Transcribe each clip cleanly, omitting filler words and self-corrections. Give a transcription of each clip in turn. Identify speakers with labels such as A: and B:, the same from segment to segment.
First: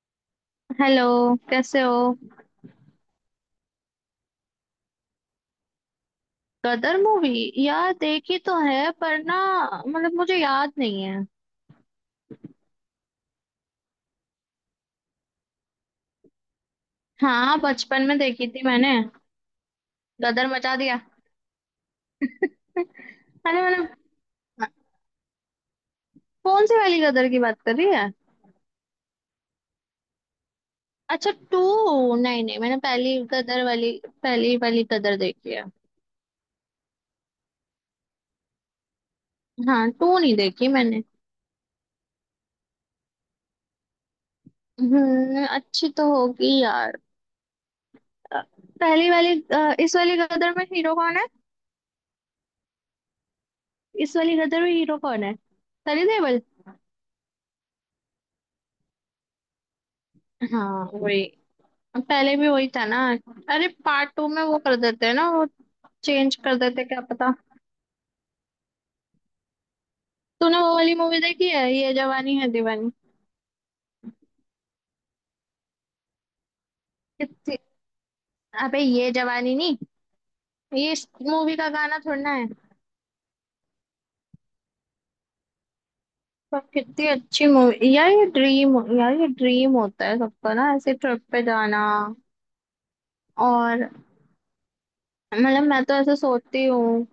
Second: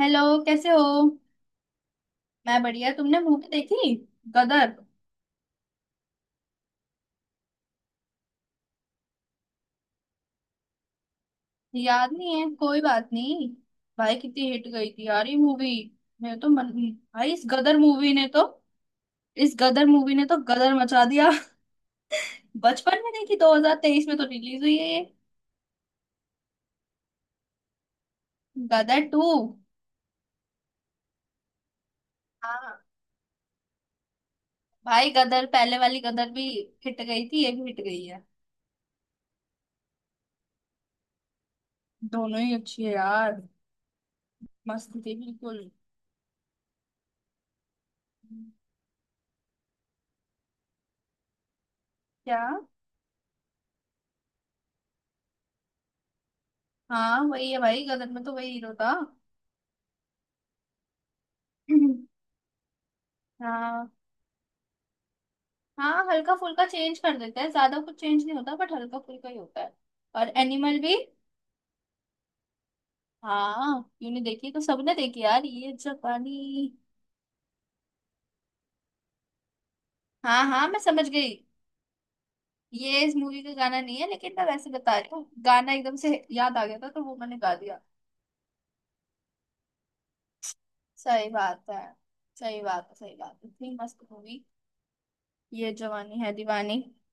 A: Hello. कैसे हो।
B: Hello. कैसे हो?
A: मैं बढ़िया। तुमने मूवी देखी? गदर।
B: गदर मूवी? यार देखी तो है पर ना, मतलब मुझे याद नहीं है।
A: याद नहीं है? कोई बात नहीं। भाई कितनी हिट गई थी यार ये मूवी। मैं तो मन, भाई इस
B: हाँ
A: गदर
B: बचपन
A: मूवी
B: में
A: ने तो
B: देखी थी मैंने।
A: इस गदर मूवी ने तो
B: गदर
A: गदर
B: मचा दिया।
A: मचा दिया। बचपन में देखी?
B: अरे मैंने,
A: 2023 में तो रिलीज हुई है ये,
B: कौन सी वाली गदर की बात कर रही है?
A: गदर टू।
B: अच्छा टू? नहीं नहीं, मैंने
A: हाँ
B: पहली गदर वाली, पहली वाली
A: भाई,
B: गदर
A: गदर
B: देखी है।
A: पहले वाली गदर भी हिट गई थी, ये भी हिट गई है।
B: हाँ टू नहीं देखी मैंने।
A: दोनों ही अच्छी है यार, मस्त थी
B: हम्म,
A: बिल्कुल।
B: अच्छी तो होगी यार। अ, पहली वाली इस वाली गदर में हीरो कौन है?
A: क्या?
B: इस वाली गदर में हीरो कौन है? सनी देओल।
A: हाँ वही है भाई, गदर में तो वही हीरो था।
B: हाँ वही। पहले भी वही था ना? अरे
A: हाँ।
B: पार्ट टू में वो कर देते हैं ना वो,
A: हाँ हल्का
B: चेंज कर
A: फुल्का
B: देते हैं,
A: चेंज
B: क्या
A: कर
B: पता।
A: देते हैं, ज्यादा कुछ चेंज नहीं होता, बट हल्का फुल्का ही होता है। और
B: तूने वो
A: एनिमल
B: वाली
A: भी।
B: मूवी देखी है, ये जवानी है दीवानी?
A: हाँ यूने देखी तो सबने देखी यार, ये जापानी।
B: कितनी, अबे ये जवानी नहीं,
A: हाँ हाँ, मैं
B: ये इस
A: समझ गई।
B: मूवी का गाना थोड़ा है।
A: ये इस मूवी का गाना नहीं है, लेकिन मैं वैसे बता रही हूँ, गाना एकदम से याद
B: पर
A: आ गया था तो
B: कितनी
A: वो मैंने
B: अच्छी
A: गा दिया।
B: मूवी यार, ये ड्रीम यार, ये ड्रीम होता है सबका ना, ऐसे ट्रिप
A: सही
B: पे
A: बात है।
B: जाना।
A: सही बात है, सही बात है, इतनी
B: और,
A: मस्त मूवी,
B: मतलब
A: ये
B: मैं तो ऐसे
A: जवानी है
B: सोचती
A: दीवानी।
B: हूँ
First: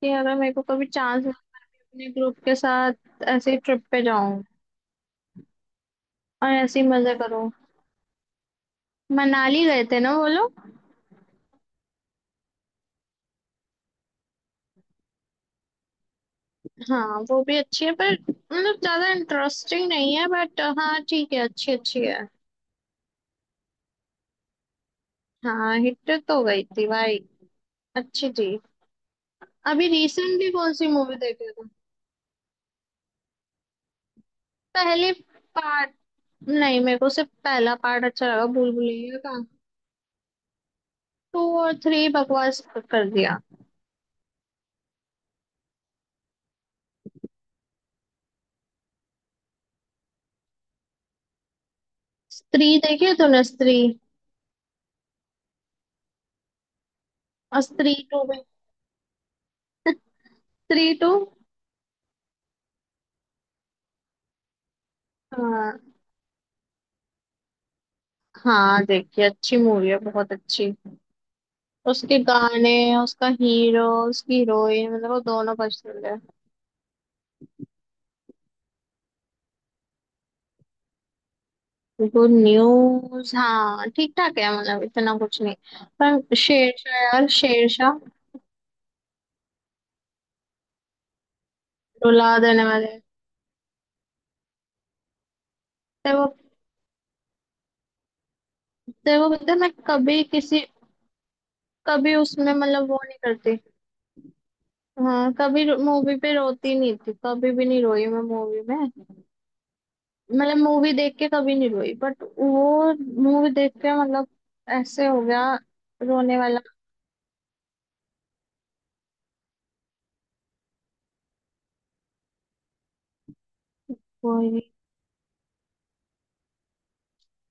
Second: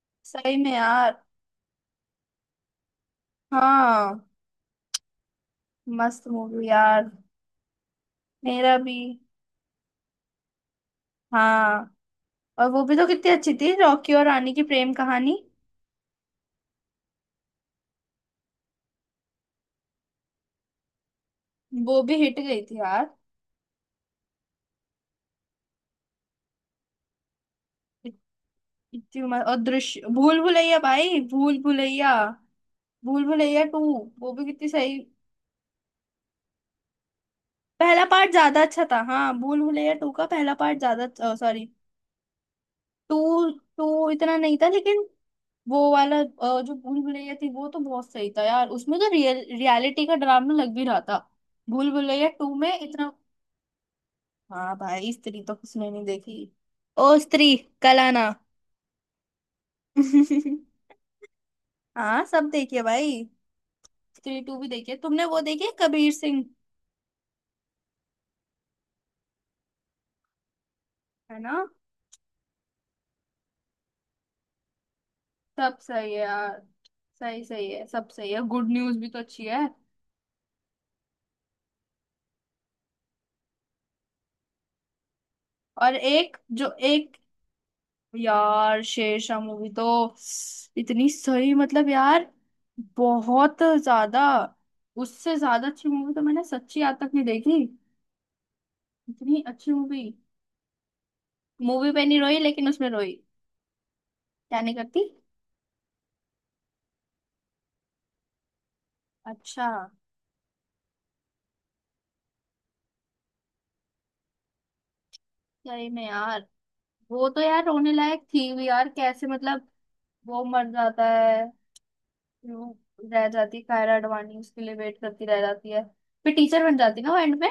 B: कि अगर मेरे
A: सही
B: को
A: में
B: कभी
A: यार।
B: चांस मिले, अपने ग्रुप के साथ ऐसे ट्रिप पे
A: हाँ
B: जाऊं
A: मस्त
B: और
A: मूवी
B: ऐसे ही
A: यार।
B: मजे करूं।
A: मेरा भी।
B: मनाली गए थे ना वो लोग।
A: हाँ और वो भी तो कितनी अच्छी थी, रॉकी और रानी की प्रेम कहानी।
B: हाँ वो भी अच्छी है, पर मतलब ज्यादा इंटरेस्टिंग नहीं है, बट हाँ ठीक है, अच्छी
A: वो
B: अच्छी
A: भी
B: है।
A: हिट गई थी यार।
B: हाँ हिट तो गई थी भाई,
A: इत-
B: अच्छी थी।
A: इतनी उम्र और
B: अभी
A: दृश्य, भूल
B: रिसेंटली कौन
A: भुलैया
B: सी मूवी
A: भाई,
B: देखे
A: भूल
B: थे?
A: भुलैया। भूल भुलैया टू, वो भी कितनी सही।
B: पहले पार्ट, नहीं मेरे को सिर्फ पहला
A: पहला
B: पार्ट अच्छा
A: पार्ट
B: लगा
A: ज्यादा
B: भूल
A: अच्छा था,
B: भुलैया
A: हाँ
B: का।
A: भूल भुलैया टू का पहला पार्ट ज्यादा,
B: टू
A: सॉरी
B: और थ्री बकवास कर
A: टू।
B: दिया।
A: टू इतना नहीं था लेकिन। वो वाला जो भूल भुलैया थी वो तो बहुत सही था यार, उसमें तो रियल रियलिटी का ड्रामा लग भी रहा था। भूल भुलैया टू
B: स्त्री
A: में
B: देखी
A: इतना।
B: है तूने? स्त्री
A: हाँ भाई, स्त्री तो किसने नहीं देखी। ओ स्त्री
B: और स्त्री
A: कल
B: टू
A: आना।
B: भी? स्त्री टू।
A: हाँ सब देखिए भाई, थ्री टू भी देखिए। तुमने वो देखी है,
B: हाँ
A: कबीर सिंह?
B: हाँ देखिए, अच्छी मूवी है बहुत अच्छी।
A: है ना।
B: उसके गाने, उसका हीरो, उसकी हीरोइन, मतलब वो दोनों
A: सब
B: पसंद
A: सही
B: है।
A: है यार। सही सही है, सब सही है, गुड न्यूज भी तो अच्छी है।
B: गुड न्यूज हाँ ठीक ठाक है, मतलब इतना कुछ नहीं।
A: और
B: पर
A: एक, जो
B: शेरशाह
A: एक,
B: यार, शेरशाह
A: यार शेरशाह मूवी तो इतनी सही, मतलब यार,
B: रुला देने वाले हैं।
A: बहुत ज्यादा। उससे ज्यादा अच्छी मूवी
B: तेरे
A: तो
B: वो,
A: मैंने सच्ची आज तक नहीं देखी,
B: तेरे को
A: इतनी
B: पता है मैं
A: अच्छी मूवी।
B: कभी किसी,
A: मूवी पे
B: कभी
A: नहीं रोई
B: उसमें
A: लेकिन उसमें
B: मतलब वो नहीं
A: रोई।
B: करती।
A: क्या नहीं करती?
B: हाँ कभी मूवी पे रोती नहीं थी, कभी भी नहीं रोई मैं मूवी में,
A: अच्छा।
B: मतलब मूवी देख के कभी नहीं रोई, बट वो मूवी देख के मतलब ऐसे हो गया,
A: सही में
B: रोने
A: यार,
B: वाला।
A: वो तो यार रोने लायक थी भी यार, कैसे, मतलब वो मर जाता है, फिर वो, रह जाती है कायरा अडवाणी,
B: कोई
A: उसके
B: नहीं।
A: लिए वेट करती रह जाती है। फिर टीचर बन जाती है ना वो एंड में।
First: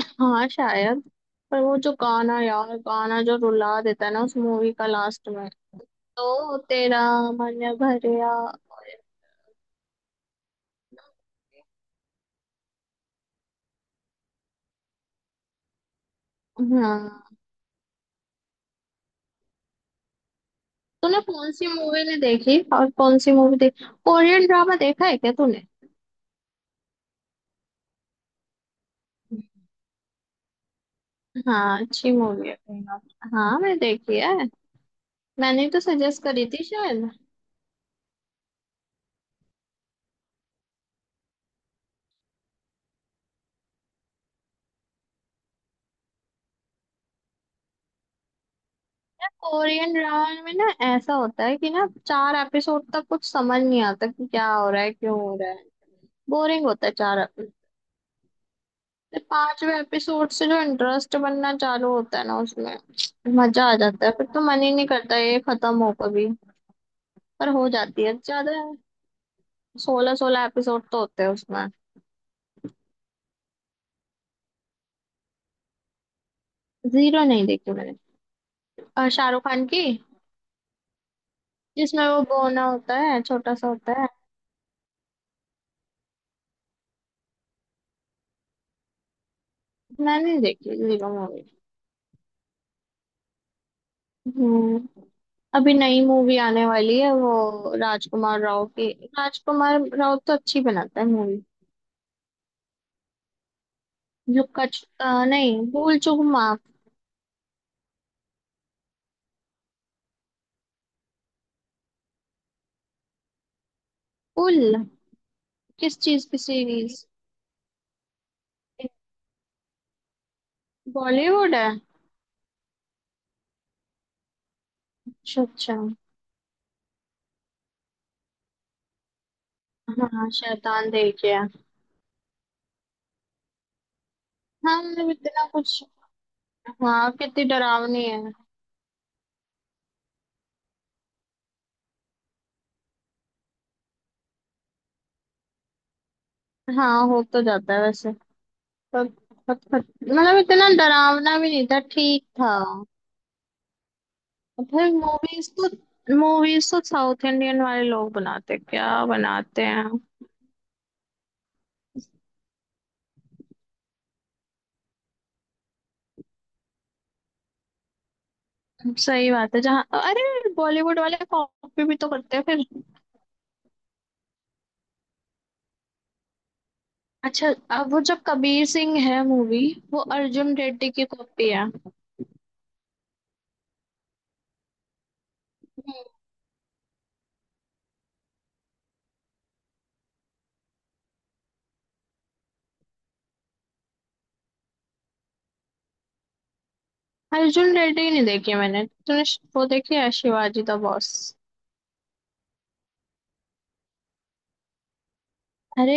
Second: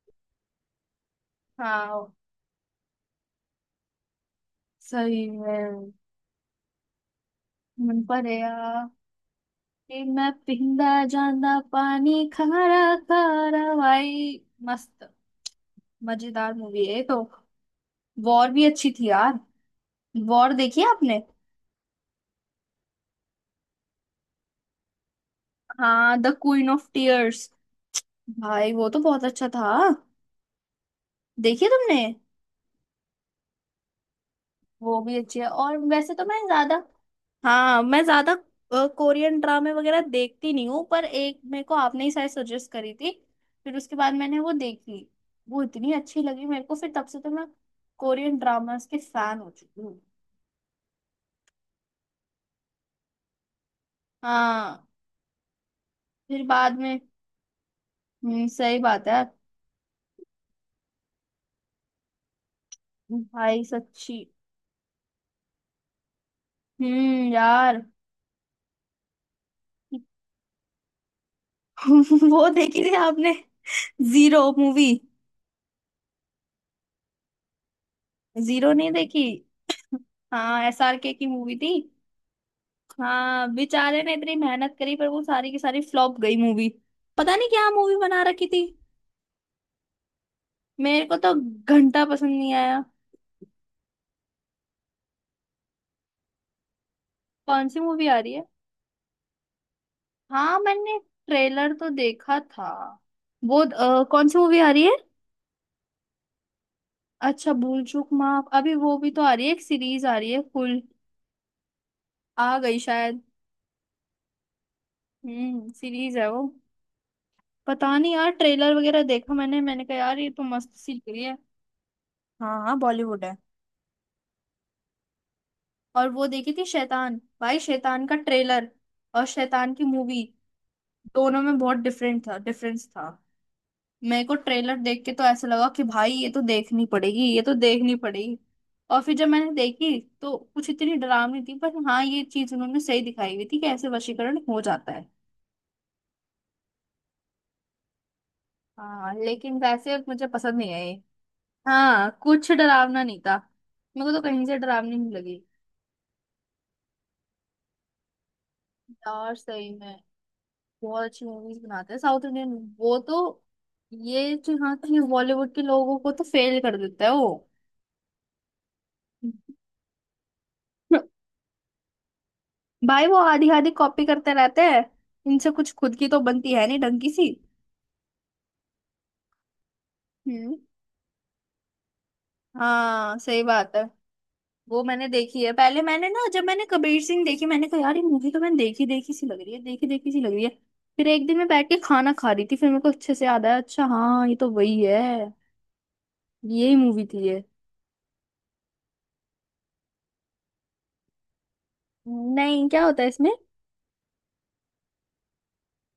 B: हाँ शायद। पर वो जो
A: हाँ,
B: गाना यार, गाना जो रुला देता है ना उस मूवी का
A: सही
B: लास्ट में,
A: में।
B: तो तेरा मन
A: मन पर
B: भरिया।
A: यार, कि मैं पींदा जांदा पानी खारा, खारा भाई, मस्त, मजेदार मूवी है ये तो।
B: हाँ।
A: वॉर भी अच्छी थी यार, वॉर देखी है आपने?
B: तूने कौन सी मूवी नहीं देखी और कौन सी मूवी देखी? कोरियन ड्रामा देखा है क्या तूने?
A: हाँ द क्वीन ऑफ टीयर्स, भाई वो तो बहुत अच्छा था। देखी
B: हाँ
A: तुमने?
B: अच्छी मूवी है प्रेमा। हाँ मैंने देखी है।
A: वो भी अच्छी है।
B: मैंने
A: और
B: तो
A: वैसे
B: सजेस्ट
A: तो मैं
B: करी थी
A: ज्यादा,
B: शायद।
A: हाँ मैं ज्यादा कोरियन ड्रामे वगैरह देखती नहीं हूँ, पर एक मेरे को आपने ही शायद सजेस्ट करी थी, फिर उसके बाद मैंने वो देखी, वो इतनी अच्छी लगी मेरे को, फिर तब से तो मैं कोरियन ड्रामास के
B: यार
A: फैन हो चुकी
B: कोरियन
A: हूँ।
B: ड्रामा में ना, ऐसा होता है कि ना चार एपिसोड तक कुछ समझ नहीं आता कि क्या हो रहा
A: हाँ।
B: है, क्यों हो रहा है।
A: फिर
B: बोरिंग
A: बाद
B: होता है
A: में।
B: चार एपिसोड।
A: सही बात है।
B: फिर पांचवे एपिसोड से जो इंटरेस्ट बनना चालू होता है ना उसमें
A: भाई
B: मजा आ जाता है,
A: सच्ची।
B: फिर तो मन ही नहीं करता ये खत्म हो कभी। पर हो
A: यार।
B: जाती है ज्यादा, 16 16 एपिसोड तो होते हैं उसमें।
A: वो देखी थी आपने, जीरो मूवी?
B: जीरो नहीं देखी मैंने।
A: जीरो नहीं
B: और
A: देखी?
B: शाहरुख खान की,
A: हाँ एसआरके की मूवी थी।
B: जिसमें वो गोना होता है,
A: हाँ
B: छोटा सा होता
A: बेचारे
B: है।
A: ने इतनी मेहनत करी पर वो सारी की सारी फ्लॉप गई मूवी, पता नहीं क्या मूवी बना रखी थी।
B: मैंने नहीं देखी
A: मेरे
B: जीरो
A: को तो
B: मूवी।
A: घंटा पसंद नहीं आया।
B: हम्म। अभी नई मूवी आने वाली है वो
A: कौन सी मूवी आ रही
B: राजकुमार
A: है?
B: राव की। राजकुमार राव तो
A: हाँ
B: अच्छी
A: मैंने
B: बनाता है मूवी।
A: ट्रेलर तो देखा था। वो कौन सी
B: जो
A: मूवी आ रही
B: कच
A: है?
B: नहीं, भूल चूक माफ।
A: अच्छा भूल चूक माफ, अभी वो भी तो आ रही है। एक सीरीज आ रही है, फुल आ गई शायद।
B: भूल। किस
A: सीरीज
B: चीज
A: है
B: की
A: वो।
B: सीरीज?
A: पता नहीं यार, ट्रेलर वगैरह देखा मैंने, मैंने कहा यार ये तो मस्त सी लग रही है।
B: बॉलीवुड है?
A: हाँ हाँ बॉलीवुड है।
B: अच्छा अच्छा।
A: और वो देखी थी शैतान, भाई शैतान का ट्रेलर और शैतान की मूवी
B: हाँ शैतान देखिए।
A: दोनों में बहुत डिफरेंट था, डिफरेंस था। मेरे को ट्रेलर
B: हाँ
A: देख
B: मतलब
A: के तो
B: इतना
A: ऐसा लगा
B: कुछ।
A: कि भाई ये तो देखनी
B: हाँ
A: पड़ेगी, ये
B: कितनी
A: तो देखनी
B: डरावनी है।
A: पड़ेगी। और फिर जब मैंने देखी तो कुछ इतनी डरावनी थी, पर हाँ ये चीज उन्होंने सही दिखाई हुई थी, कि ऐसे वशीकरण हो जाता है।
B: हाँ हो तो जाता है वैसे। पर,
A: हाँ लेकिन वैसे मुझे
B: मतलब
A: पसंद
B: इतना
A: नहीं आई।
B: डरावना भी नहीं था,
A: हाँ
B: ठीक
A: कुछ
B: था।
A: डरावना नहीं था, मेरे को तो कहीं से
B: और फिर
A: डरावनी नहीं लगी।
B: मूवीज तो, मूवीज तो साउथ इंडियन वाले लोग बनाते, क्या
A: यार
B: बनाते
A: सही
B: हैं।
A: में, बहुत अच्छी मूवीज बनाते हैं साउथ इंडियन। वो तो, ये जो, हाँ कि बॉलीवुड के लोगों को तो फेल कर देता है वो।
B: सही बात है, जहाँ अरे बॉलीवुड वाले कॉपी भी तो करते हैं फिर।
A: भाई वो आधी आधी कॉपी करते रहते हैं, इनसे कुछ खुद की तो बनती है नहीं ढंग की सी।
B: अच्छा। अब वो जो कबीर सिंह है मूवी, वो अर्जुन
A: हम्म
B: रेड्डी की कॉपी है।
A: हाँ सही बात है। वो मैंने देखी है, पहले मैंने ना जब मैंने कबीर सिंह देखी, मैंने कहा यार ये मूवी तो मैंने देखी देखी सी लग रही है, देखी देखी सी लग रही है। फिर एक दिन मैं बैठ के खाना खा रही थी, फिर मेरे को अच्छे से याद आया, अच्छा हाँ ये तो वही है, यही मूवी थी ये।
B: अर्जुन रेड्डी नहीं देखी मैंने। तूने वो देखी है शिवाजी द बॉस?
A: नहीं क्या होता है इसमें?
B: अरे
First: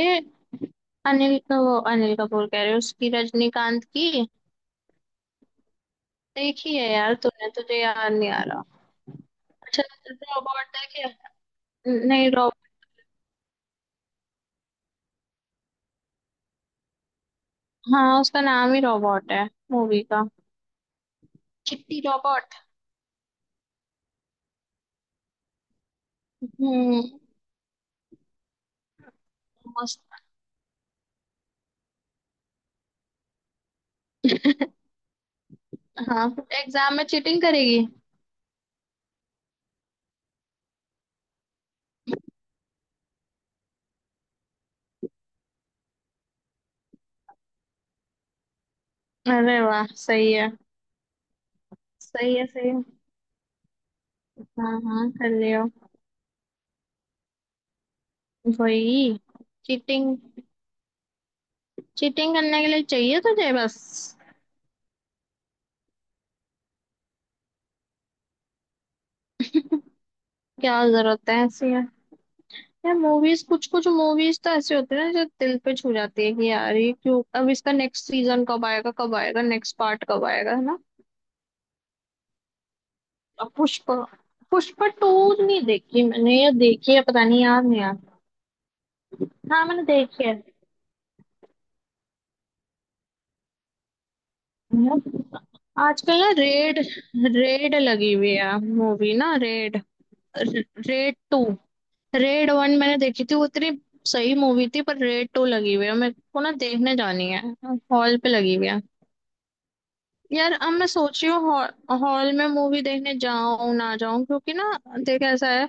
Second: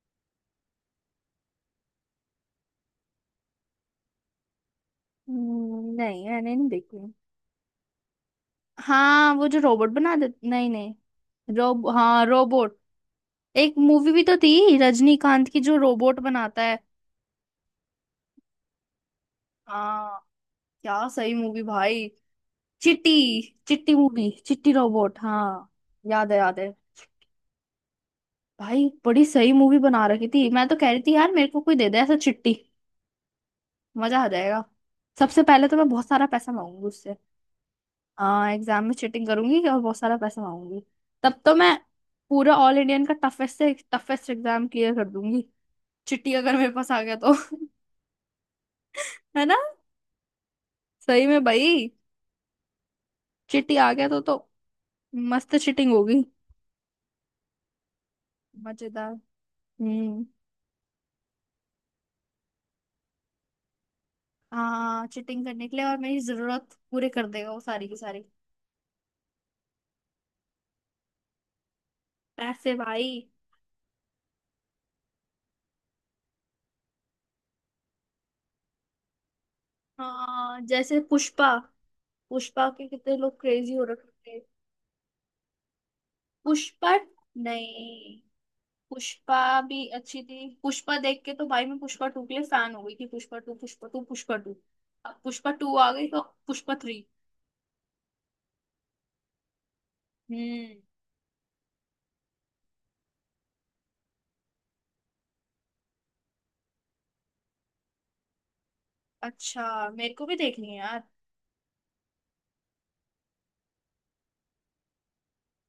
B: अनिल का वो, अनिल कपूर कह रहे हो? उसकी रजनीकांत की।
A: नहीं मैंने नहीं
B: देखी है
A: देखी।
B: यार तूने, तुझे याद नहीं आ रहा।
A: हाँ वो जो
B: अच्छा,
A: रोबोट बना दे,
B: रोबोट
A: नहीं
B: देखे।
A: नहीं रोब,
B: न-
A: हाँ
B: नहीं रोब,
A: रोबोट। एक मूवी भी तो थी रजनीकांत की, जो रोबोट बनाता है।
B: हाँ उसका नाम ही रोबोट है मूवी
A: हाँ।
B: का।
A: क्या सही मूवी
B: चिट्टी
A: भाई।
B: रोबोट।
A: चिट्टी, चिट्टी मूवी, चिट्टी रोबोट हाँ, याद है याद है।
B: हम्म,
A: भाई बड़ी सही मूवी
B: मस्त।
A: बना रखी थी, मैं तो कह रही थी यार मेरे को कोई दे दे ऐसा चिट्टी, मजा आ जाएगा। सबसे पहले तो मैं बहुत सारा
B: हाँ
A: पैसा मांगूंगी
B: एग्जाम में
A: उससे।
B: चीटिंग करेगी।
A: हाँ एग्जाम में चीटिंग करूंगी और बहुत सारा पैसा मांगूंगी। तब तो मैं पूरा ऑल इंडियन का टफेस्ट से टफेस्ट एग्जाम क्लियर कर दूंगी, चिट्टी अगर मेरे पास आ गया तो। है ना।
B: अरे वाह सही है।
A: सही में भाई,
B: सही है, सही है।
A: चिट्टी आ गया तो
B: हाँ हाँ कर रही
A: मस्त
B: हो।
A: चिटिंग होगी, मजेदार।
B: वही, चीटिंग।
A: हम्म
B: चीटिंग करने के लिए चाहिए तुझे बस?
A: हाँ चिटिंग करने के लिए, और मेरी जरूरत पूरे कर देगा वो सारी की सारी।
B: क्या जरूरत है ऐसी?
A: पैसे
B: यार
A: भाई।
B: मूवीज, कुछ कुछ मूवीज तो ऐसे होते हैं ना जो दिल पे छू जाती है कि यार ये क्यों, अब इसका नेक्स्ट सीजन कब आएगा, कब आएगा नेक्स्ट पार्ट कब आएगा,
A: हाँ
B: है ना।
A: जैसे पुष्पा, पुष्पा के कितने लोग
B: अब
A: क्रेजी हो
B: पुष्पा,
A: रखे थे।
B: पुष्पा टू नहीं देखी मैंने या
A: पुष्पा,
B: देखी है, पता नहीं, याद नहीं यार।
A: नहीं पुष्पा
B: हाँ मैंने
A: भी अच्छी
B: देखी है।
A: थी, पुष्पा देख के तो भाई मैं पुष्पा टू के लिए फैन हो गई थी, Pushpa two, Pushpa two, Pushpa two. अब
B: यार,
A: पुष्पा टू आ गई
B: आजकल
A: तो
B: ना
A: पुष्पा
B: रेड,
A: थ्री।
B: रेड लगी हुई है मूवी ना, रेड,
A: हम्म।
B: Raid two. रेड वन मैंने देखी थी, वो इतनी सही मूवी थी, पर रेड टू लगी हुई है, मेरे को ना देखने जानी है। हॉल पे लगी हुई है।
A: अच्छा, मेरे को भी
B: यार
A: देखनी
B: अब
A: है
B: मैं
A: यार।
B: सोच रही हूँ हॉल में मूवी देखने जाऊं ना जाऊं, क्योंकि ना, देख ऐसा है,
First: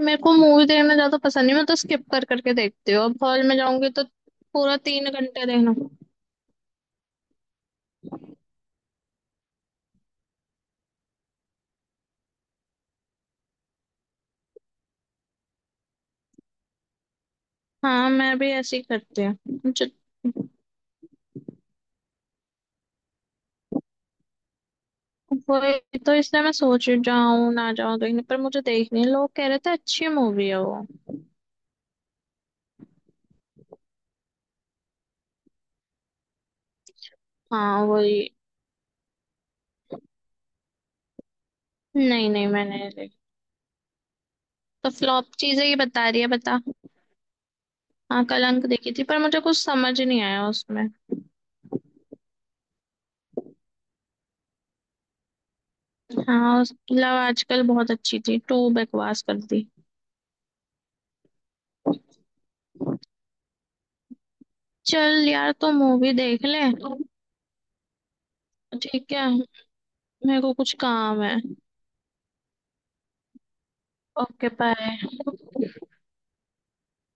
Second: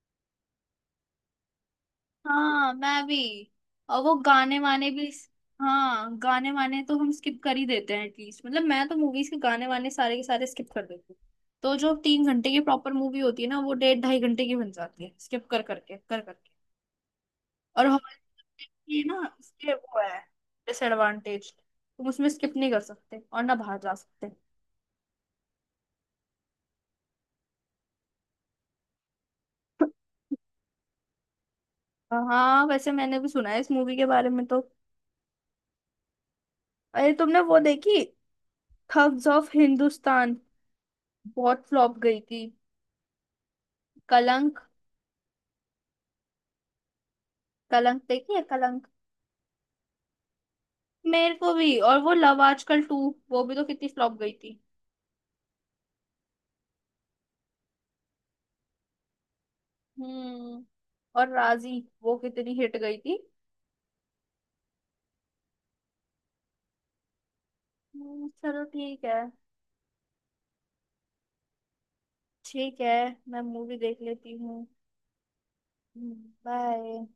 B: मेरे को मूवी देखना ज्यादा पसंद नहीं, मैं तो स्किप कर करके
A: हाँ
B: देखती हूँ,
A: मैं भी,
B: अब हॉल में जाऊंगी
A: और
B: तो
A: वो गाने
B: पूरा
A: वाने भी।
B: 3 घंटे देखना।
A: हाँ गाने वाने तो हम स्किप कर ही देते हैं एटलीस्ट, मतलब मैं तो मूवीज के गाने वाने सारे के सारे स्किप कर देती हूँ। तो जो 3 घंटे की प्रॉपर मूवी होती है ना, वो डेढ़ ढाई घंटे की बन जाती है स्किप कर करके, कर करके। और
B: हाँ मैं भी
A: हमारे,
B: ऐसे ही
A: ये ना
B: करती हूँ।
A: उसके
B: मुझे-
A: वो है, डिसएडवांटेज, तुम उसमें स्किप नहीं कर सकते और ना बाहर जा सकते।
B: वही तो, इसलिए मैं सोच रही हूँ जाऊं ना जाऊं देखने, पर मुझे देखनी है, लोग कह रहे थे अच्छी मूवी है वो।
A: हाँ वैसे मैंने भी सुना है इस मूवी के बारे में तो। अरे तुमने वो
B: हाँ
A: देखी,
B: वही।
A: Thugs of Hindustan? बहुत फ्लॉप गई
B: नहीं
A: थी।
B: नहीं मैंने नहीं देखी।
A: कलंक,
B: तो फ्लॉप चीजें ही बता रही है, बता।
A: कलंक
B: हाँ
A: देखी है
B: कल अंक
A: कलंक?
B: देखी थी, पर मुझे कुछ समझ नहीं आया उसमें।
A: मेरे को भी। और वो लव आजकल टू, वो भी तो कितनी फ्लॉप गई थी।
B: हाँ लव आजकल बहुत अच्छी थी, टू बकवास कर दी।
A: हम्म और राजी, वो कितनी हिट गई थी।
B: चल यार तो मूवी देख ले।
A: चलो ठीक
B: ठीक
A: है।
B: है। मेरे को कुछ काम है।
A: ठीक है, मैं मूवी देख लेती
B: ओके
A: हूँ।
B: बाय।
A: बाय।